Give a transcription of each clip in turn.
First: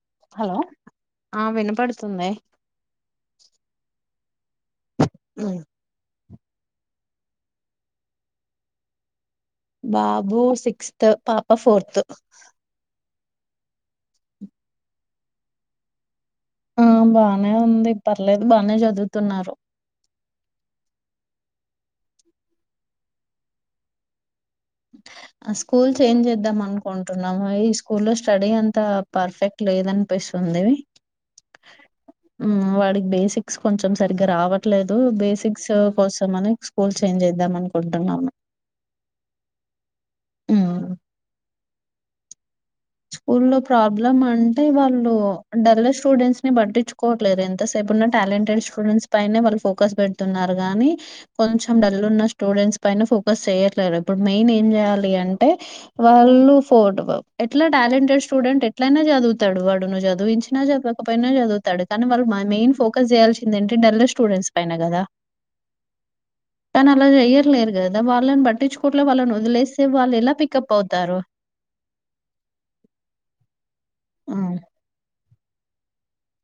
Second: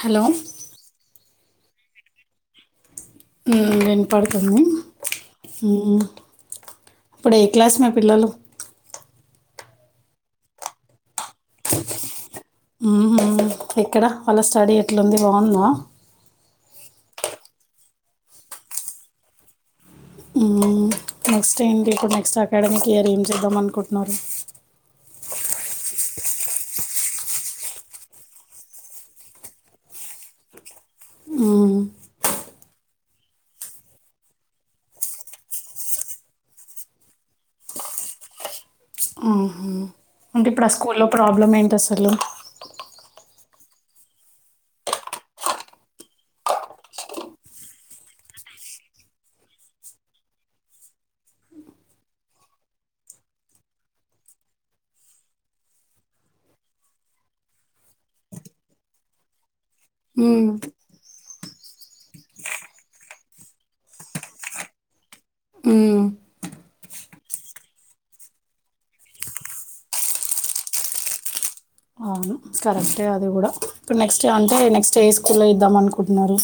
Hello ఆ వినపడుతుంది ఉమ్ వినపడుతుంది హుమ్ ఇప్పుడు ఏ క్లాస్ మీ పిల్లలు బాబు సిక్స్త్ పాప ఫోర్త్ ఎక్కడ వాళ్ళ స్టడీ ఎట్లుంది బాగుంద ఆ బానే ఉంది పర్లేదు బాగానే చదువుతున్నారు మ్మ్, నెక్స్ట్ ఏంటి ఇప్పుడు నెక్స్ట్ అకాడమిక్ ఇయర్ ఏం చేద్దాం అనుకుంటున్నారు స్కూల్ చేంజ్ చేద్దాం అనుకుంటున్నాము ఈ స్కూల్ లో స్టడీ అంత పర్ఫెక్ట్ లేద అనిపిస్తుంది మ్మ్, వాడికి బేసిక్స్ కొంచెం సరిగ్గా రావట్లేదు బేసిక్స్ కోసం అని స్కూల్ చేంజ్ చేద్దాం అనుకుంటున్నాము మ్మ్. హలో స్కూ లో ప్రాబ్లమ్ అంటే వాళ్ళు డల్ స్టూడెంట్స్ ని పట్టించుకోవట్లేదు ఎంతసేపు ఉన్న టాలెంటెడ్ స్టూడెంట్స్ పైనే వాళ్ళు ఫోకస్ పెడుతున్నారు కాగానీ కొంచెం డల్ ఉన్న స్టూడెంట్స్ పైనే ఫోకస్ చేయట్లేరు ఇప్పుడు మెయిన్ ఏం చేయాలి అంటే వాళ్ళు ఫో ఎట్లా టాలెంటెడ్ స్టూడెంట్ ఎట్లయినా చదువుతాడు వాడును మ్మ్, చదివించినా చదవకపోయినా చదువుతాడు కానీ వాళ్ళు మెయిన్ ఫోకస్ చేయాల్సింద ఏంటంటి ఢెల్లీ స్టూడెంట్స్ పైన కదా మ్మ్. కానీ అలా చెయర్లేరు కదా వాళ్ళని పట్టించుకోట్లే వాళ్ళని వదిలేస్తే వాళ్ళు ఎలా పిికప్ అవుతారు అవును కరెక్టే అది కూడా ఇప్పు నెక్స్ట్ హ్మ్. అంటే నెక్ట్ ఏ పక్తుల ఇద్దామ అనుకుంటున్నారు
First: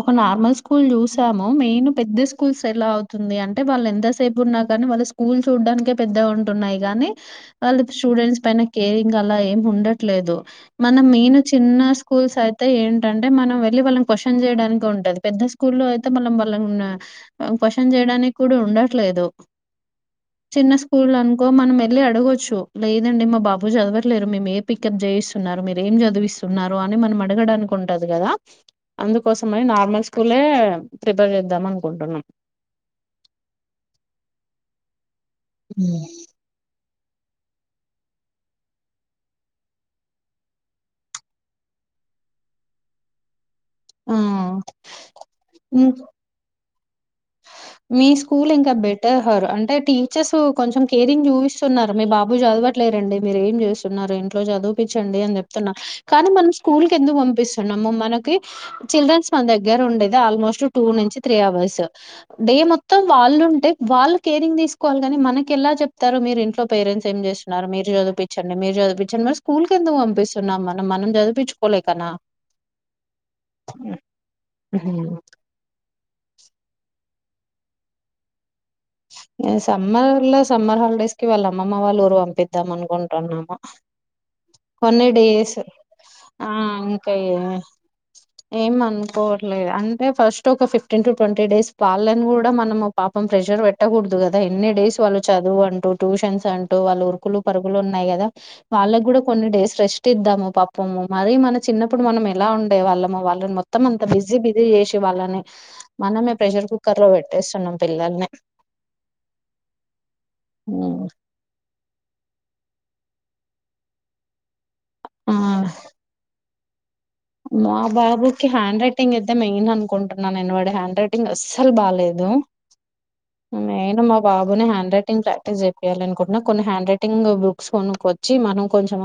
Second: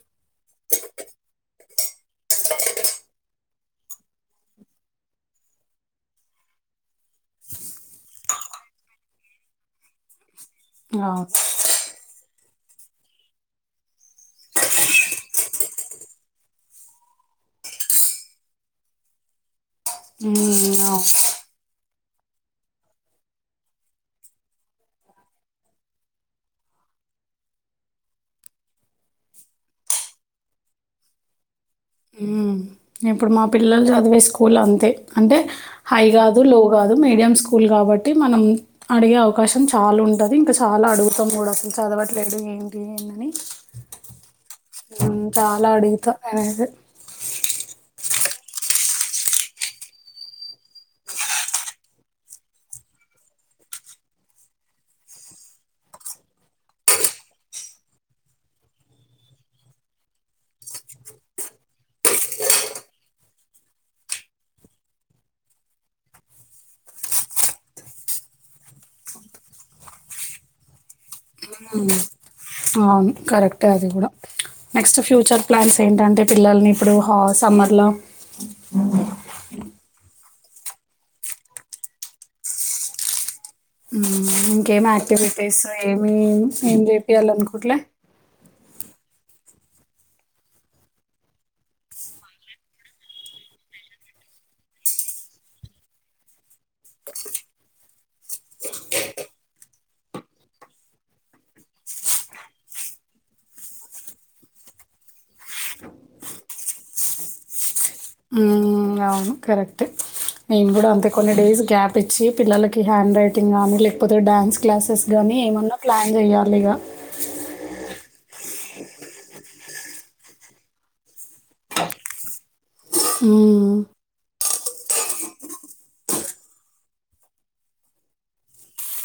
ఒక నార్మల్ స్కూల్ చూసాము మెయిన్ పెద్ద స్కూల్స్ ఎలా అవుతుంది అంటే వాళ్ళు ఎంతసేపు ఉన్నా కాని వాళ్ళ స్కూల్ చూడడానికే పెద్ద ఉంటున్నాయి కానీ వాళ్ళు స్టూడెంట్స్ పైన కేరింగ్ అలా ఏం ఉండట్లేదు మన అవును మెయిన్ చిన్న స్కూల్స్ అయితే ఏంటంటే మనం వెళ్ళి వాళ్ళ క న్ చేయనికి ఉంటది పెద్ద స్కూల్ లో అయితే మనం వాళ్ళ క్వచన్ చేయడానికి కూడా ఉండట్లేదు చిన్న మ్మ్, అవును స్కూల్ అనుకో మనం వెళ్ళి అడగొచ్చు లేదండి మా బాబు చదవట్లేరు మేము ఏ పిికప్ చేయిస్తున్నారు మీర ఏం చదివిస్తున్నారు అని మనం అడగడానికి ఉంటంది కదా అందుకోసం మని నార్మల్ స్కూలే ప్రిపేర్ చేద్దాం అనుకుంటున్నాం హ్మ్. ఇప్పుడు మా పిల్లలు చదివే స్కూల్ అంతే అంటే హై కాదు లో కాదు మీడియం స్కూల్ కాబట్టి మనం అడిగే అవకాశం చాలా ఉంటుంది ఇంకా చాలా అడుగుతాం కూడా అసలు చదవట్లేదు ఏంటి ఏని ఆ చాలా అడుగుతా నేనైతే మీ స్కూల్ ఇంకా బెటర్ హర్ అంటే టీచర్స్ కొంచెం కేరింగ్ చూయిస్తున్నారు మీ బాబు చదవట్లేరండి మీరు ఏం చూస్తున్నారు ఇంట్లో చదివిపిచ్చండి అని చెప్తున్నారు కానీ మనం స్కూల్ కి ఎందుకు పంపిస్తున్నాము మనకి చిల్డ్రన్స్ మన దగ్గర ఉండేది ఆల్మోస్ట్ టూ నుంచి త్రీ అవర్స్ డే మొత్తం వాళ్ళుంటే వాళ్ళు కేరింగ్ తీసుకోవాలి కాని మనకి ఎలా చెప్తారు మీరు ఇంట్లో పేరెంట్స్ ఏం చేస్తున్నారు మీరు చదివిపిచ్చండి మీరు చదివిపిచ్చండి మరి స్కూల్ కి ఎందుకు పంపిస్తున్నాం మనం మనం చదిపించుకోలేకనా అవును కరెక్టే అది కూడా నెక్స్ట్ హ్మ్. ఫ్యూచర్ ప్లాన్స్ ఏంటంటే పిల్లల్ని ఇప్పుడు హో సమ్మర్లో సమ్మర్లా సమ్మర్ హాలిడేస్ కి వాళ్ళు అమ్మమ్మ వాళ్ళు ఊరు పంపిద్దాం అనుకుంటున్నాము హుమ్ ఇంకేం కొన్ని డేస్ యాక్టివిటీస్ ఏమి ఏం చేపియాలి అనుకుటలే ఏమనుకోవట్లేదు అంటే ఫస్ట్ ఒక ఫిఫ్టీన్ టు ట్వంటీ డేస్ వాళ్ళని కూడా మనం పాపం ప్రెషర్ పెట్ట పెట్టకూడదు కదా ఎన్ని డేస్ వాళ్ళు చదువు అంటూ ట్యూషన్స్ అంటూ వాళ్ళు ఉరుకులు పరుగులు ఉన్నాయి కదా వాళ్ళకి కూడా కొన్ని డేస్ రెస్ట్ ఇద్దాము పాపము మరీ మన చిన్నప్పుడు మనం ఎలా ఉండే వాళ్ళము వాళ్ళని మొత్తం అంత బిజీ బిజీ చేసి వాళ్ళని మనమే ప్రెషర్ కుక్కర్ లో పెట్టేస్తున్నాం పిల్లల్ని అవును కరెక్టే నేను కూడా అంతే కొన్ని డేస్ గ్యాప్ ఇచ్చి పిల్లలకి హ్యాండ్ రైటింగ్ గానీ లేకపోతే డ్యాన్స్ క్లాసెస్ ఆ గానీ ఏమన్నా ప్లాన్ చెయాలి ఇగా మా బాబుకి హ్యాండ్ రైటింగ్ అయితే మైన్ అనుకుంటున్నా నేను వాడి హ్యాండ్ రైటింగ్ అస్సలు బాలేదు హుమ్ నేను మా బాబుని హ్యాండ్ రైటింగ్ ప్రాక్టీస్ చెపియాలి అనుకుంటున్నా కొన్ని హ్యాండ్ రైటింగ్ బుక్స్ కొనుకొచ్చి మనం కొంచెం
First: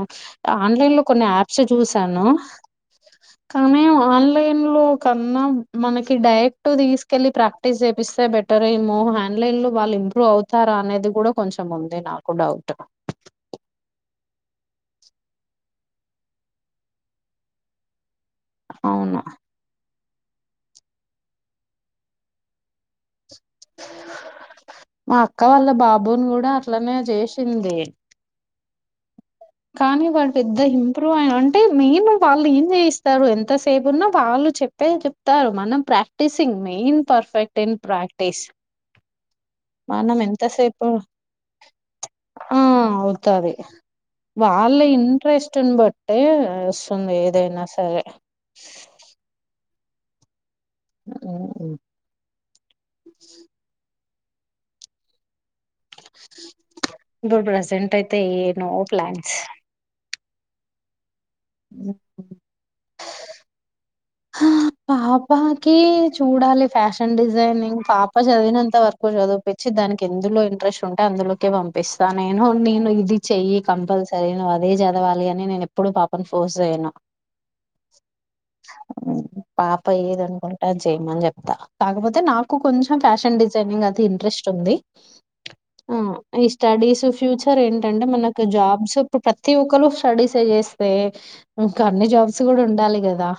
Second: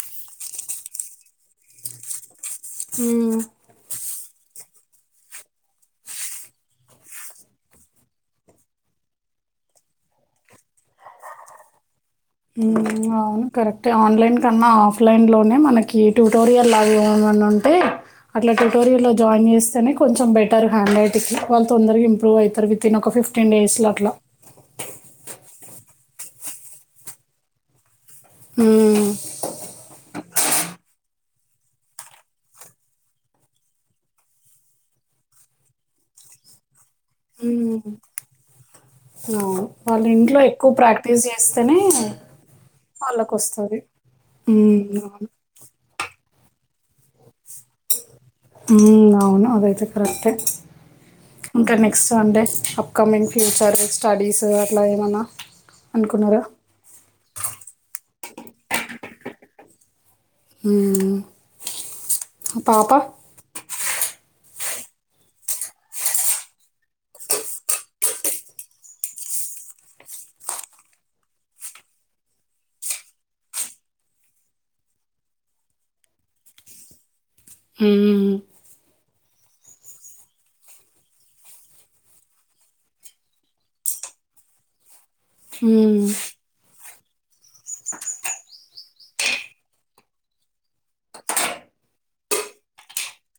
ఆన్లైన్ లో కొన్ని యాప్స్ చూసాను హ్మ్. కానీ ఆన్లైన్ లో కన్నా మనకి డైరెక్టుగా తీసుకెళ్ళి ప్రాక్టీస్ చేపిస్తే బెటర్ ఏమో ఆన్లైన్ లో వాళ్ళు ఇంప్రూవ్ అవుతారా అనేది కూడా కొంచెం ఉంది నాకు డౌట్ హ్మ్. అవును కరెక్టే ఆన్లైన్ కన్నా ఆఫ్లైన్ లోనే మనకి ట్యుటోరియల్ అవివి అని ఉంటే అట్లా ట్యుటోరియల్ లో అవును జాయిన్ చేస్తేనే కొంచెం బెటర్ హ్యాండ్ రైట్ కి వాళ్ళు తొందరగా ఇంప్రూవ్ అయితరు వితిన్ ఒక ఫిఫ్ మా అక్క వాళ్ళ బా బుని కూడా అట్లనే జేసింది. హుమ్ కానీ వాడు పెద్ద ఇంప్రూవ్ ఐ అంటే మెయిన్ వాళ్ళు ఏం చేయిస్తారు. ఎంతసేపు ఉన్నా వాళ్ళు చెప్పే చెప్తారు మనం ప్రాక్టీసింగ్ మెయిన్ పర్ఫెక్ట్ ఇన్ హ్మ్. ప్రాక్టీస్ అవును. వాళ్ళు మనం ఇంట్లో ఎక్కువ ఎంతసేపు ప్రాక్టీస్ జేస్తేనే ఆ అవుతాది. వాళ్ళకొస్తది. వాళ్ళ హ్మ్. అవును. ఇంట్రెస్టుని బట్టే వస్తుంది. ఏదైనా సరే హుమ్ అవును అదైతే కరెక్టే ఇంక ఉమ్. Next Sunday upcoming future. Studies అట్ల ఏమన్నా అనుకున్నారా? ఇప్పుడు ప్రెజెంటైతే ఏ నో ప్లాన్స్ హుమ్ [unintelligible] హా పాప కి చూడాలి. ఫ్యాషన్ డిజైనింగ్ పాప చదివినంత వరకు చదివిపిచ్చి దానికి ఎందులో ఇంట్రెస్ట్ ఉంటే అందులోకే పంపిస్తా నేను నేను ఇది చెయ్యి కంపల్సరీ నువ్వు అదే చదవాలి. అని నేను ఎప్పుడు పాపను ఫోర్స్ చేయను. హ్మ్. [inaudible] పాప ఏదనుకుంటే అది చేయమని చెప్తా కాకపోతే నాకు కొంచెం ఫ్యాషన్ డిజైనింగ్ అది ఇంట్రెస్ట్ ఉంది. ఆ హ్మ్. ఈ స్టడీస్ ఫ్యూచర్ ఏంటంటే మనకు జాబ్స్ ఇప్పుడు ప్రతి ఒక్కరు స్టడీస్ చేస్తే ఇంక అన్ని జాబ్స్ కూడ ఉండాలి కదా.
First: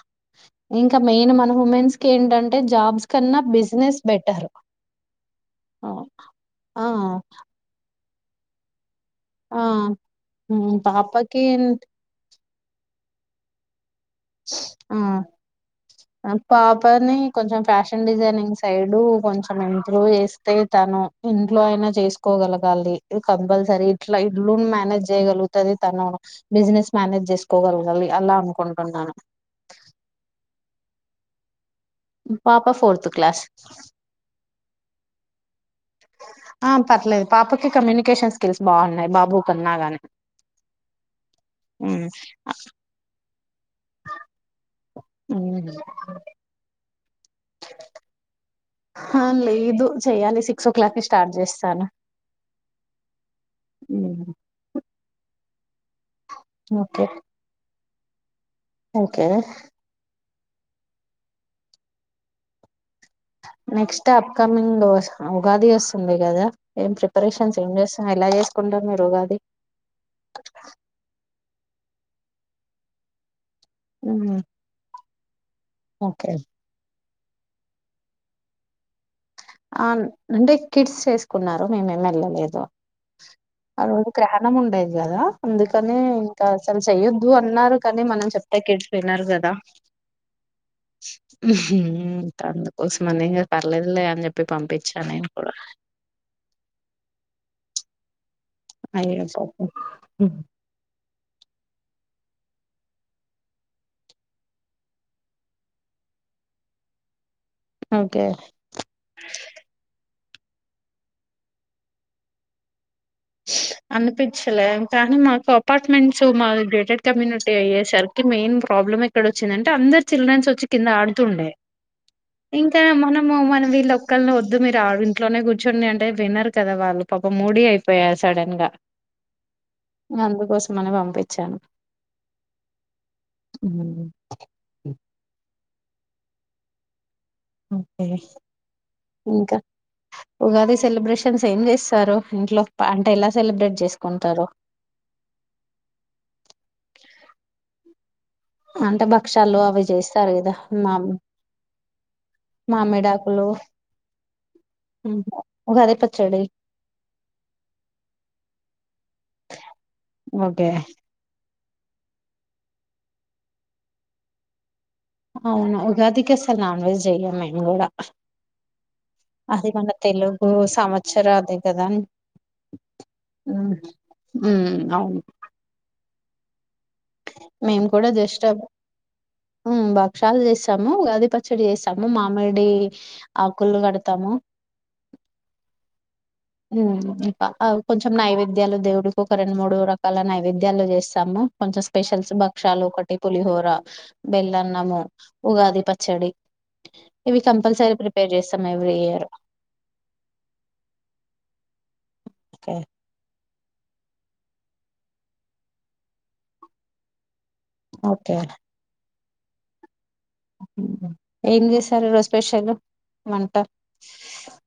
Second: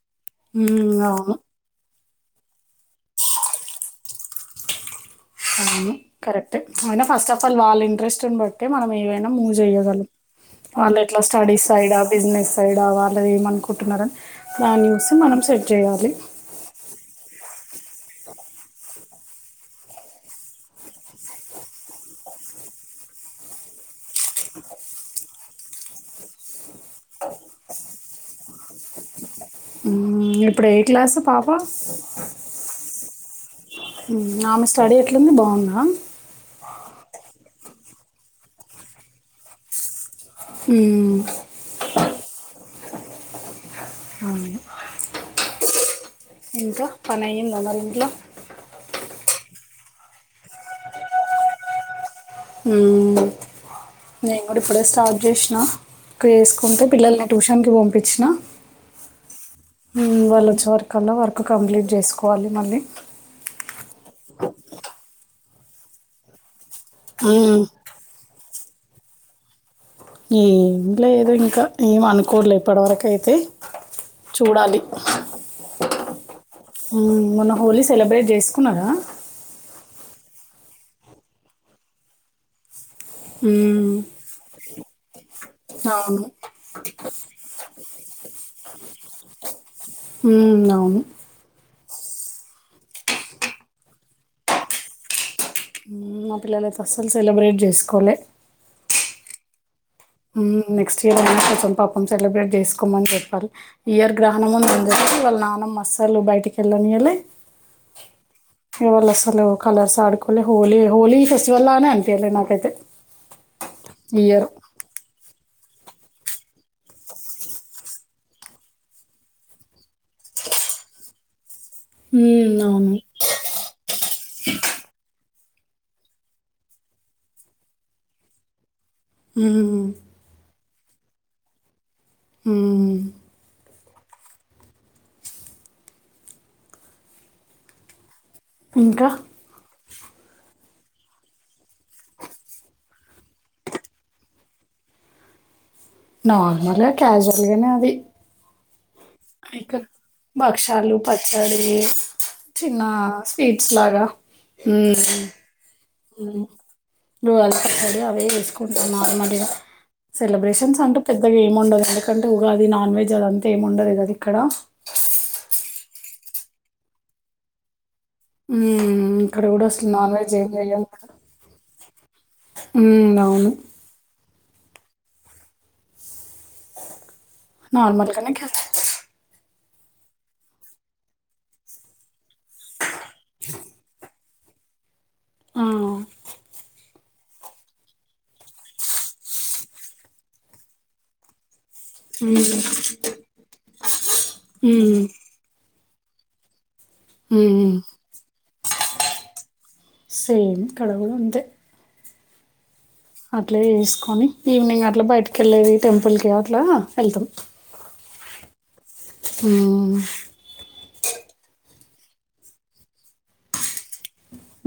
హ్మ్. ఇంకా మైన్ అవును. మన ఉమెన్స్ కి ఏంటంటే జాబ్స్ కన్నా బిజినెస్ బెటర్. అవును. కరెక్టే. ఆ అయినా ఫస్ట్ ఆఫ్ ఆల్ వాళ్ళ ఇంట్రెస్ట్. బట్టి మనం ఏవి ఐనా మనం మూవ్ చేయగలం ఉమ్, వాళ్ళు ఎట్లా పాపకి స్టడీస్ సైడ్ ఆ బిజినెస్. సైడ్ వాళ్ళది ఏమ అనుకుంటున్నారని ఆ పాపని కొంచెం. ఫ్యాషన్ డిజైనింగ్ సైడ్ కొంచెం ఇంప్రూవ్ చేస్తే తను ఇంట్లో అయినా చేసుకోగలగాలి. ఇ కంపల్సరీ ఇట్లా ఇల్లు మేనేజ్ చేయగలుగుతుంది. తను బిజినెస్ మేనేజ్ చేసుకోగలగాలి అలా అనుకుంటున్నాను. హ్మ్. ఇప్పుడు ఏ క్లాస్ పాప. పాప ఫోర్త్ క్లాస్. ఆమె స్టడీ ఎట్లంది బాగుందా. ఆ పర్లేదు పాప. కమ్యూనికేషన్ స్కిల్స్ బాగున్నాయి. బాబు కన్నా గానే ఉమ్ బస్ అవును ఇంకా పని అయిందా మరి ఇంట్లో. లేదు చెయ్యాలి సిక్స్ ఓ క్లాక్ ని స్టార్ట్ చేస్తాను. ఉమ్ నేను కూడా ఇప్పుడ స్టార్ట్ చేస ఆ కేసుకుంటే ఓకే పిల్లల్ని ట్యూషన్ కి పంపి చ్చణ ఓకే వాళ్ళు వచ్చే వరకన్నా వర్క్ కంప్లీట్ చేసుకోవాలి మళ్ళీ నెక్స్ట్ అప్కమింగ్ ఉగాది వస్తుంది కదా ఏం ప్రిపరేషన్స్ ఉమ్, ఏం చేస్తాం ఎలా చేస్తా కుంటరు మీరుగాది ఏం లేదు ఇంకా ఏం అనుకోలే ఇప్పటివరక అయితే చూడాలి ఓకే ఉ మొన హోలీ సెలబ్రేట్ చేసుకున్నారా ఆ అంటే కిడ్స్ చేసుకున్నారు మేమేం వెళ్ళలేదు ఆ ఉమ్, రోజు గహణం ఉండేది కదా అందుకని అవును ఇంకా అసలు చెయొద్దు అన్నారు కానీ మనం చెప్తే కిడ్స్ వినరు కదా ఉమ్, అవును ఉ అందుకోసం అనిం పర్లేదులే అని చెప్ప ప్పి పంపించాను నేను కూడా మా పిల్లలయితే అస్సలు సెలబ్రేట్ చేసుకలె అయ్యో పాపం ఉమ్ నెక్స్ట్ కొంచెం పాపం సెలబ్రేట్ చేసుకోమని చెప్పాలి ఈ ఇయర్ గ్రహణం ముందు ఉంది వాళ్ళ నాన్నం మస్సాలు బయటికి వెళ్ళనియళ్ళి ఓకే ఇవళ సలు కలర్స్ ఆడుకో హోలీ హలీ ఫెస్టివల్ లానే అనిపియాలే నాకైయితే అనిపిచ్చలే కానీ మాకు అపార్ట్మెంట్స్ మా గేటెడ్ కమ్యూనిటీ అయ్యే సార్కి మెయిన్ ప్రాబ్లమ్ ఎక్కడ వచ్చిందంటే అందరు చిల్డ్రన్స్ వచ్చి కింద ఆడుతుండే హ్మ్. ఇంకా అవును. మనము మనం వీళ్ళ క్కల్ని వద్దు మీరు ఇట్లోనే కూర్చుంని అంటే వినరు కదా వాళ్ళు పాప మూడీయి పోయా సడన్ గా ఉ మన పంపించాను హ్మ్. ఓకే ఇంకా ఇంకా ఉగాది సెలబ్రేషన్స్ ఏం చేస్తారు ఇంట్లో అంటే ఎలా సెలబ్రేట్ చేసుకుంటారు నార్మల్గా క్యాజువల్గానే అది అంటే భక్షాలు ఇకా అవి చేస్తారు కదా మా భక్షాలు పచ్చడి చిన్న మామిడాకులు స్వీట్స్ లాగా ఉమ్, ఉగాది పచ్చడి పడి అవే వేసుకుంటా మార్మ ఓకే సెలబ్రేషన్స్ అంటూ పెద్ద ఏముండదు ఎందుకంటే ఉగా అది నాన్ వెజ్ అదంతా ఏండదు కదా ఇక్కడ అవునా ఉగాదికస్త నోన్ వెజ్ చెయ మేన్ కూడా ఉమ్ ఇక్కడ కూడా అది మన అసలు నాన్ వెజ్ తెలుగు ఏమి వెయను సంవత్సర అదే కదా ఉమ్ అవును ఉమ్ అవున్ మేము కూడ నార్మల్గానే జస్ట్ కదా ఉమ్ బక్షాలు చేస్తాము ఉగాది పచ్చడి చేస్తాము మామిడి ఆకులు కడతాము ఆ ఉమ్ ఇక కొంచెం నైవేద్యాలు దేవుడికి ఒక రెండు మూడు రకాల నైవేద్యాలు చేస్తాము కొంచెం స్పెషల్స్ భక్షాలు ఒకటి పులిహోర అ బెల్లన్నము మ్మ్, ఉగాది పచ్ చ్చడి ఇవి మ్మ్. కంపల్సరీ ప్రిపేర్ చేస్తాం వేరు సేమ్ కడవత ఉంటే ఎ అట్లే చేసుకొని ఈవినింగ్ అట్ల బయటికి వెళ్ళేది టెంపుల్కి అట్లా వెళ్తాం ఓకె మ్ ఏం చేసారు ఈ రోజు స్పెషల్ వంట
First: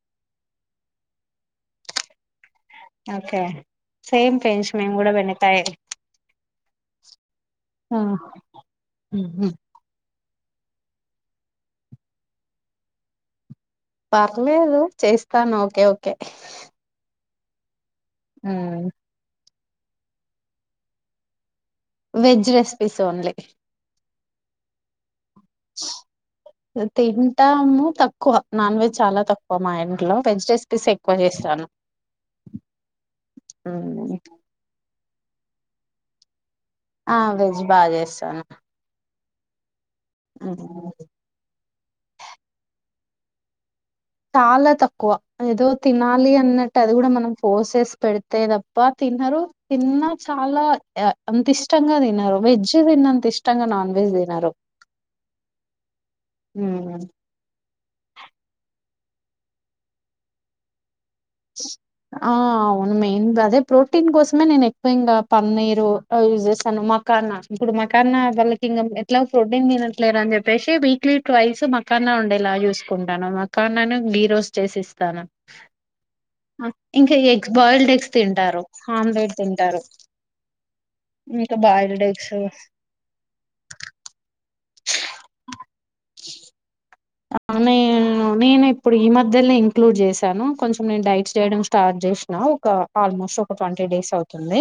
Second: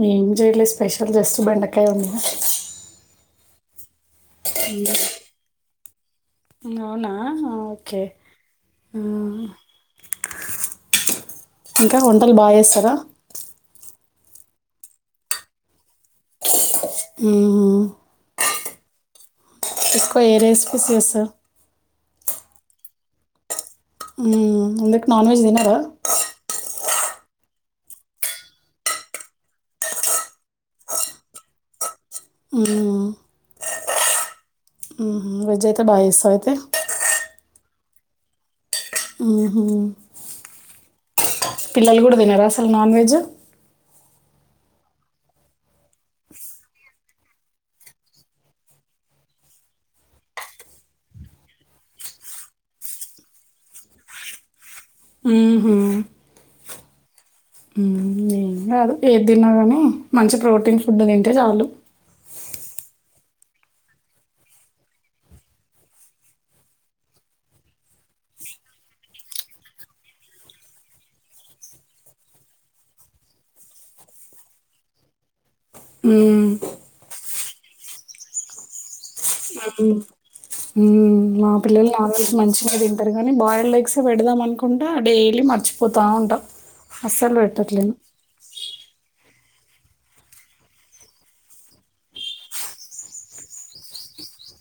ఏమ్ జేయలేదు స్పెషల్ జస్ట్ బెండకాయ వండినా ఒకే సేమ్ పించ్ మేమ్ కూడ బెండకాయ అవునా ఓకే ఇంక వంటలు బాగ చేేస్తార పర్లేదు చేస్తాను ఓకె ఓకే ఊహు ఆ ఎక్కువ ఏ రెసిపీస్ చేస్తార్ వెజ్ రెస్పీస్ ఓన్లీ ఉమ్ అందుక్ నాన్ వెజ్ దినరా తింటాము తక్కువ నాన్ వెజ్ చాలా తక్కువ మా ఇంట్లో వెజ్ రెస్పీస్ ఎక్కువ చేస్తాను హ్మ్. ఉమ్ వేడ్ అయితే బాగ చేస్తారయితే ఆ వెజ్ బాగ చేస్తాను ఊహు పిల్లలు కూడ తినర అసలు నాన్ వెజ్ చాలా తక్కువ ఏదో తినాలి అన్నట్టు అది కూడ మనం పోోసేస్ పెడితే తప్ప తినరు తిన్నా చాలా అంత ఇష్టంగా తినరు వెజ్ తిన్న అంత ఇష్టంగా నాన్ వెజ్ తినరు ఉహుం ఉమ్ ఏం కాదు ఏది తిన్నా కాని మంచి ప్రోటీన్ ఫుడ్ తింటే చాలు. ఆ ఉనుమే ఇంద్ అదే ప్రోటీన్ కోసమే నేను ఎక్కువ ఇంకా పన్నీరు యూస్ చేస్తాను మకాన్న ఇప్పుడు మకాన్న వాళ్ళకి ఇం ఎట్లా ప్రోటీన్ తినట్లేదు అని చెప్పేసి వీక్లీ ట్వైస్ మకాన్న ఉండేలా చూసుకుంటాను మకాన్నను ఘీ రస్ట్ చేసి ఇస్తాను హ్మ్. ఆ ఇంకా ఎ బాయిల్డ్ ఎగ్స్ తింటారు ఆమ్లెట్ తింటారు ఉమ్ మా ఇంకా పిల్లలు బాయిల్డ్ నాన్ వెజ్ ఎగ్స్ మంచిగా తింటారుగాని బాయిల్డ్ లెగ్సే పెడదాం అన్ కాకుండా డైలీ మర్చిపోతా ఉంటా అస్సలు ఆ పెట్టట్లేను. నేను నేనే ఇప్పుడు ఈ మధ్ మద్దల్ని ఇంక్లూడ్ చేశాను కొంచెం నేను డైట్స్ చేయడం స్టార్ట్ చేసినా ఒక ఆల్మోస్ట్ ఒక ట్వంటీ డేస్ అవుతుంది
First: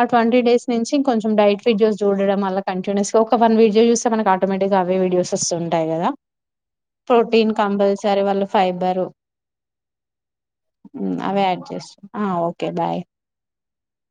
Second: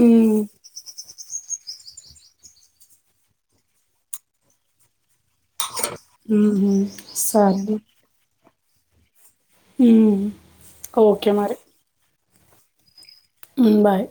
ఆ హ్మ్. ట్వంటీ డేస్ నుంచి కొంచెం డైట్ వీడియోస్ చూడడం వల్ల కంటిన్యూస్ గా ఒక వన్ వీడియో చూస్తే మనకి ఆటోమేటిక్గా అవే వీడియోస్ వస్తు ఉంటాయి కదా హుహు. ప్రోటీన్ సరే. కంపల్సరీ వాళ్ళు ఫైబరు హ్మ్. ఉమ్ ఓకే అవే యాడ్ చేస్త ఆ ఓకే బాయ్ ఉమ్ బాయ్